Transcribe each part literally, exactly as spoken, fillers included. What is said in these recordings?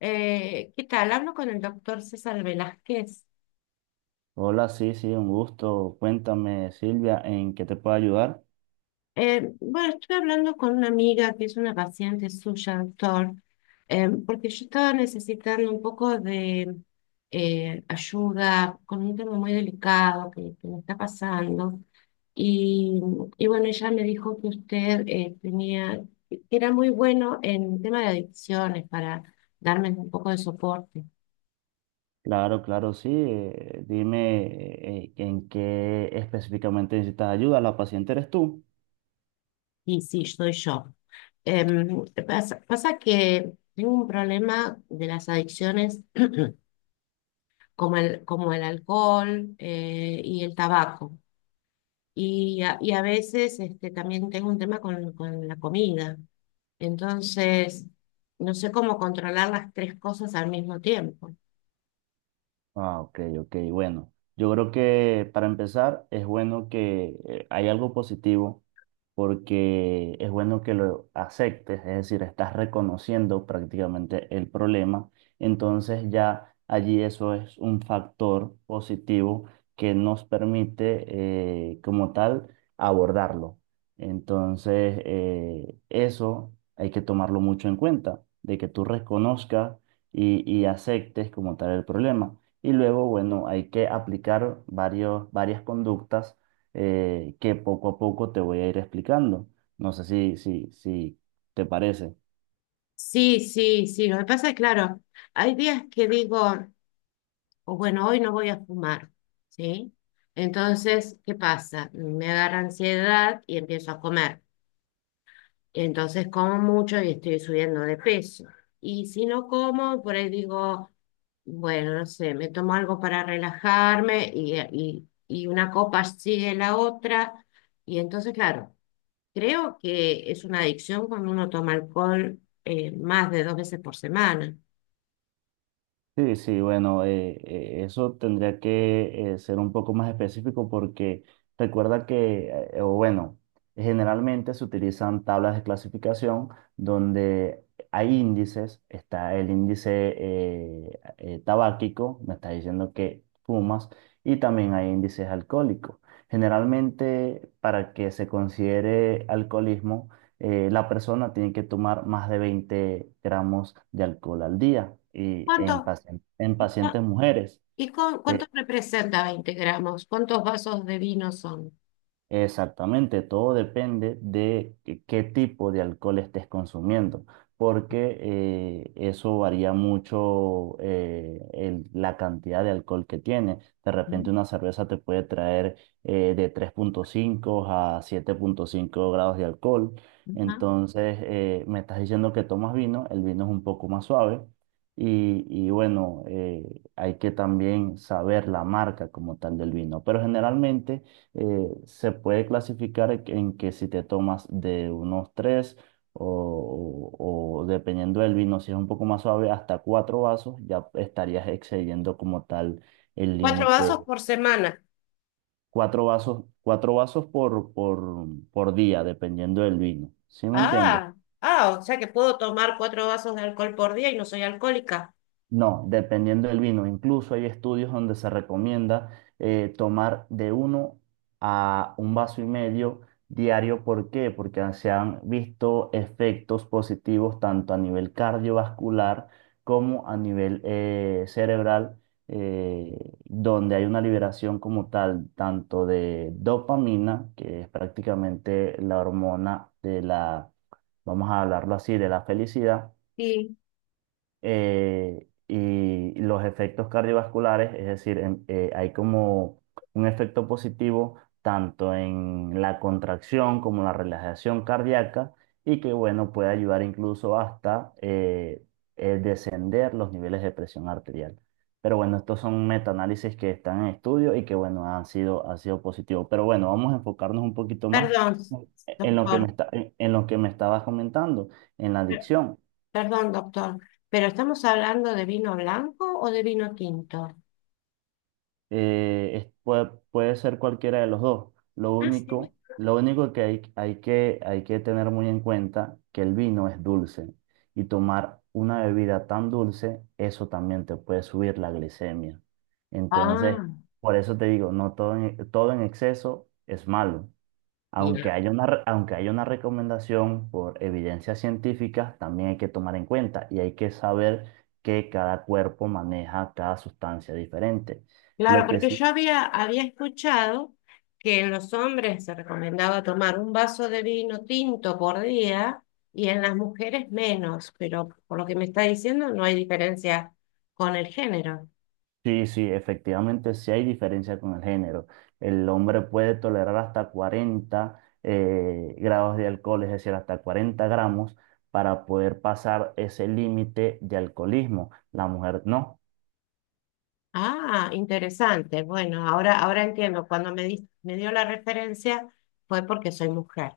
Eh, ¿qué tal? Hablo con el doctor César Velázquez. Hola, sí, sí, un gusto. Cuéntame, Silvia, ¿en qué te puedo ayudar? Eh, bueno, estuve hablando con una amiga que es una paciente suya, doctor, eh, porque yo estaba necesitando un poco de eh, ayuda con un tema muy delicado que, que me está pasando. Y, y bueno, ella me dijo que usted eh, tenía, que era muy bueno en tema de adicciones para darme un poco de soporte. Claro, claro, sí. Eh, dime eh, en qué específicamente necesitas ayuda. La paciente eres tú. Y sí, soy yo. Em, pasa, pasa que tengo un problema de las adicciones como el, como el alcohol eh, y el tabaco. Y a, y a veces este, también tengo un tema con, con la comida. Entonces, no sé cómo controlar las tres cosas al mismo tiempo. Ah, ok, ok, bueno. Yo creo que para empezar es bueno que eh, hay algo positivo porque es bueno que lo aceptes, es decir, estás reconociendo prácticamente el problema, entonces ya allí eso es un factor positivo que nos permite eh, como tal abordarlo. Entonces, eh, eso hay que tomarlo mucho en cuenta, de que tú reconozcas y, y aceptes como tal el problema. Y luego, bueno, hay que aplicar varios, varias conductas eh, que poco a poco te voy a ir explicando. No sé si, si, si te parece. Sí, sí, sí. Lo que pasa es, claro, hay días que digo, o bueno, hoy no voy a fumar, ¿sí? Entonces, ¿qué pasa? Me agarra ansiedad y empiezo a comer. Entonces como mucho y estoy subiendo de peso. Y si no como, por ahí digo, bueno, no sé, me tomo algo para relajarme y, y, y una copa sigue la otra. Y entonces, claro, creo que es una adicción cuando uno toma alcohol eh, más de dos veces por semana. Sí, sí, bueno, eh, eh, eso tendría que eh, ser un poco más específico porque recuerda que, eh, o bueno, generalmente se utilizan tablas de clasificación donde hay índices, está el índice eh, eh, tabáquico, me está diciendo que fumas, y también hay índices alcohólicos. Generalmente, para que se considere alcoholismo, eh, la persona tiene que tomar más de veinte gramos de alcohol al día y ¿Cuánto? en, pacien- en pacientes mujeres. ¿Y cu- cuánto eh, representa veinte gramos? ¿Cuántos vasos de vino son? Exactamente, todo depende de qué qué tipo de alcohol estés consumiendo, porque eh, eso varía mucho eh, el- la cantidad de alcohol que tiene. De Ujú, repente una cerveza te puede traer eh, de tres punto cinco a siete punto cinco grados de alcohol. ujú. Entonces, eh, me estás diciendo que tomas vino, el vino es un poco más suave. Y, y bueno, eh, hay que también saber la marca como tal del vino, pero generalmente eh, se puede clasificar en que si te tomas de unos tres o, o- o dependiendo del vino, si es un poco más suave, hasta cuatro vasos, ya estarías excediendo como tal el Cuatro límite. vasos por semana. Cuatro vasos, cuatro vasos por, por, por día, dependiendo del vino. ¿Sí me entiendes? Ah, ah, o sea que puedo tomar cuatro vasos de alcohol por día y no soy alcohólica. No, dependiendo del vino. Incluso hay estudios donde se recomienda eh, tomar de uno a un vaso y medio diario. ¿Por qué? Porque se han visto efectos positivos tanto a nivel cardiovascular como a nivel eh, cerebral, eh, donde hay una liberación como tal, tanto de dopamina, que es prácticamente la hormona de la, vamos a hablarlo así, de la felicidad Sí. eh, y los efectos cardiovasculares, es decir, en- eh, hay como un efecto positivo tanto en la contracción como en la relajación cardíaca y que, bueno, puede ayudar incluso hasta eh, eh, descender los niveles de presión arterial. Pero bueno, estos son metaanálisis que están en estudio y que, bueno, han sido, han sido positivos. Pero bueno, vamos a enfocarnos un poquito más Perdón, en lo que me doctor. está, en en lo que me estabas comentando, en la Per- adicción. Perdón, doctor. ¿Pero estamos hablando de vino blanco o de vino tinto? eh, es- puede, puede ser cualquiera de los dos. Lo Ah, sí. único, lo único que hay, hay que hay que tener muy en cuenta que el vino es dulce y tomar una bebida tan dulce, eso también te puede subir la glicemia. Entonces, Ah, por eso te digo, no todo en, todo en exceso es malo. Aunque bien. haya una, re- aunque haya una recomendación por evidencia científica, también hay que tomar en cuenta y hay que saber que cada cuerpo maneja cada sustancia diferente. Claro, Lo que porque sí, yo había, había escuchado que en los hombres se recomendaba tomar un vaso de vino tinto por día y en las mujeres menos, pero por lo que me está diciendo no hay diferencia con el género. sí, sí, efectivamente sí hay diferencia con el género. El hombre puede tolerar hasta cuarenta eh, grados de alcohol, es decir, hasta cuarenta gramos, para poder pasar ese límite de alcoholismo. La mujer no, Ah, interesante. Bueno, ahora, ahora entiendo. Cuando me di- me dio la referencia fue porque soy mujer.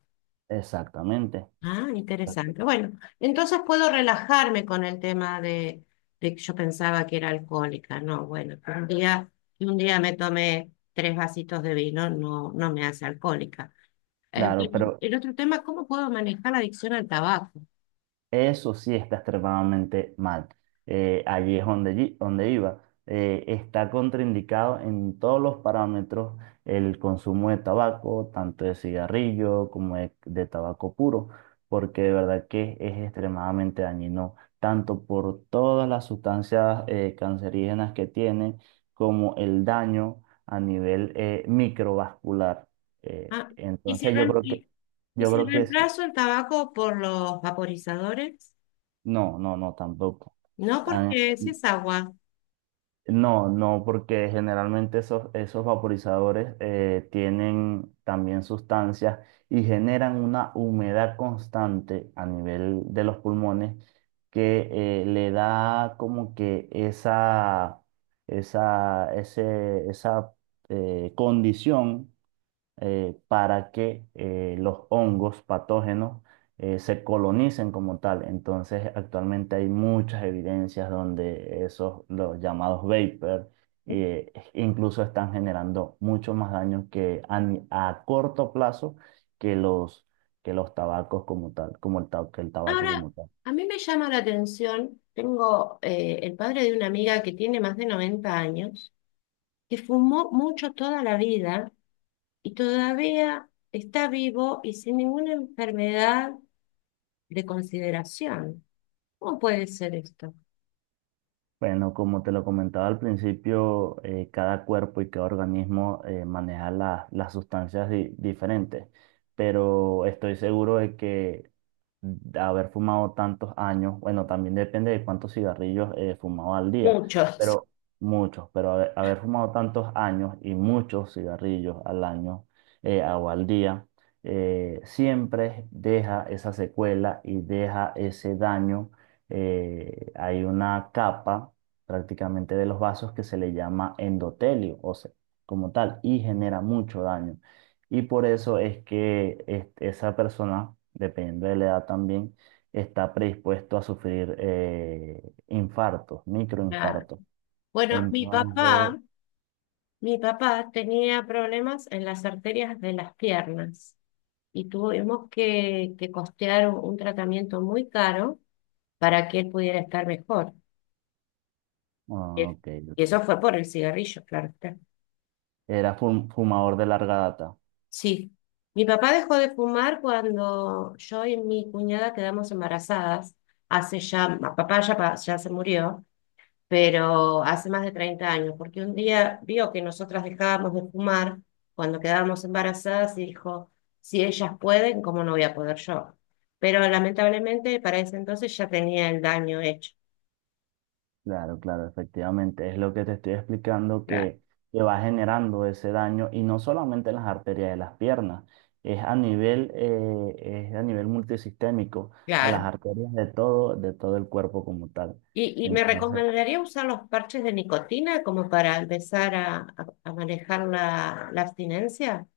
exactamente. Ah, interesante. Bueno, entonces puedo relajarme con el tema de, de que yo pensaba que era alcohólica. No, bueno, que un día, que un día me tomé tres vasitos de vino, no, no me hace alcohólica. Eh, Claro, Bueno, pero el otro tema: ¿cómo puedo manejar la adicción al tabaco? eso sí está extremadamente mal. Eh, allí es donde, yi- donde iba. Eh, está contraindicado en todos los parámetros el consumo de tabaco, tanto de cigarrillo como de, de tabaco puro, porque de verdad que es extremadamente dañino, tanto por todas las sustancias eh, cancerígenas que tiene, como el daño a nivel eh, microvascular. Eh, Ah, ¿y si, entonces yo rem- creo que, y, y yo si creo que sí. reemplazo el tabaco por los vaporizadores? No, no, no, tampoco. No, Ah, porque si es agua. no, no, porque generalmente esos, esos vaporizadores eh, tienen también sustancias y generan una humedad constante a nivel de los pulmones que eh, le da como que esa, esa, ese- esa eh, condición eh, para que eh, los hongos patógenos eh, se colonicen como tal. Entonces, actualmente hay muchas evidencias donde esos, los llamados vapor, eh, incluso están generando mucho más daño que a, ni- a corto plazo que los, que los tabacos como tal, como el, ta- que el tabaco Ahora, como tal. a mí me llama la atención, tengo eh, el padre de una amiga que tiene más de noventa años, que fumó mucho toda la vida y todavía está vivo y sin ninguna enfermedad de consideración. ¿Cómo puede ser esto? Bueno, como te lo comentaba al principio, eh, cada cuerpo y cada organismo eh, maneja la- las sustancias di- diferentes, pero estoy seguro de que de haber fumado tantos años, bueno, también depende de cuántos cigarrillos eh, fumaba al día, Muchos. pero muchos, pero haber, haber fumado tantos años y muchos cigarrillos al año eh, o al día, eh, siempre deja esa secuela y deja ese daño. Eh, hay una capa prácticamente de los vasos que se le llama endotelio, o sea, como tal, y genera mucho daño. Y por eso es que es- esa persona, dependiendo de la edad también, está predispuesto a sufrir eh, infartos, Ah. microinfartos. Bueno, mi Entonces, papá Mi papá tenía problemas en las arterias de las piernas y tuvimos que, que costear un, un tratamiento muy caro para que él pudiera estar mejor. Y ah, ok, y ok. eso fue por el cigarrillo, claro está. Era fum- fumador de larga data. Sí. Mi papá dejó de fumar cuando yo y mi cuñada quedamos embarazadas. Hace ya, mi papá ya, pa- ya se murió, pero hace más de treinta años, porque un día vio que nosotras dejábamos de fumar cuando quedábamos embarazadas y dijo, si ellas pueden, ¿cómo no voy a poder yo? Pero lamentablemente para ese entonces ya tenía el daño hecho. Claro, claro, efectivamente. Es lo que te estoy explicando Claro. que, que va generando ese daño y no solamente en las arterias de las piernas, es a nivel, eh, es a nivel multisistémico, a las Claro. arterias de todo, de todo el cuerpo como tal. ¿Y, y me Entonces, recomendaría usar los parches de nicotina como para empezar a, a- a manejar la, la abstinencia?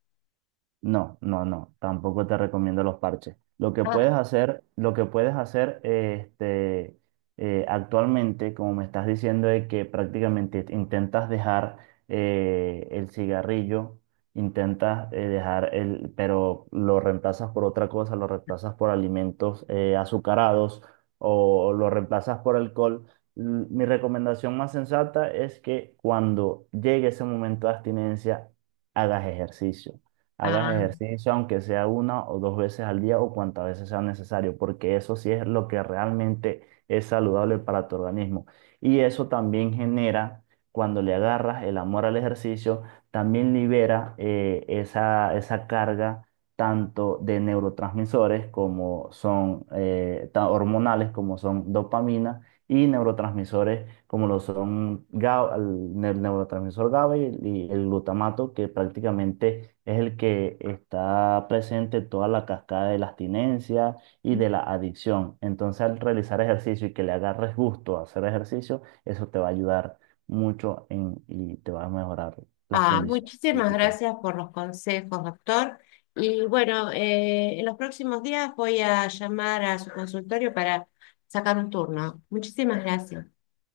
no, no, no, tampoco te recomiendo los parches. Lo que puedes Ah. hacer, lo que puedes hacer, este, eh, actualmente, como me estás diciendo, es que prácticamente intentas dejar eh, el cigarrillo, intentas eh, dejar el, pero lo reemplazas por otra cosa, lo reemplazas por alimentos eh, azucarados o lo reemplazas por alcohol. L- Mi recomendación más sensata es que cuando llegue ese momento de abstinencia, hagas ejercicio hagas Ah. ejercicio, aunque sea una o dos veces al día o cuantas veces sea necesario, porque eso sí es lo que realmente es saludable para tu organismo. Y eso también genera, cuando le agarras el amor al ejercicio, también libera eh, esa, esa carga tanto de neurotransmisores como son eh, ta- hormonales, como son dopamina y neurotransmisores como lo son GA- el ne- neurotransmisor GABA y, y el glutamato, que prácticamente es el que está presente en toda la cascada de la abstinencia y de la adicción. Entonces, al realizar ejercicio y que le agarres gusto a hacer ejercicio, eso te va a ayudar mucho en, y te va a mejorar las Ah, condiciones muchísimas físicas. gracias por los consejos, doctor. Y bueno, eh, en los próximos días voy a llamar a su consultorio para sacar un turno. Muchísimas gracias.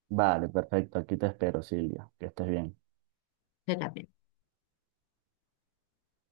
Vale, perfecto. Aquí te espero, Silvia. Que estés bien. Usted también.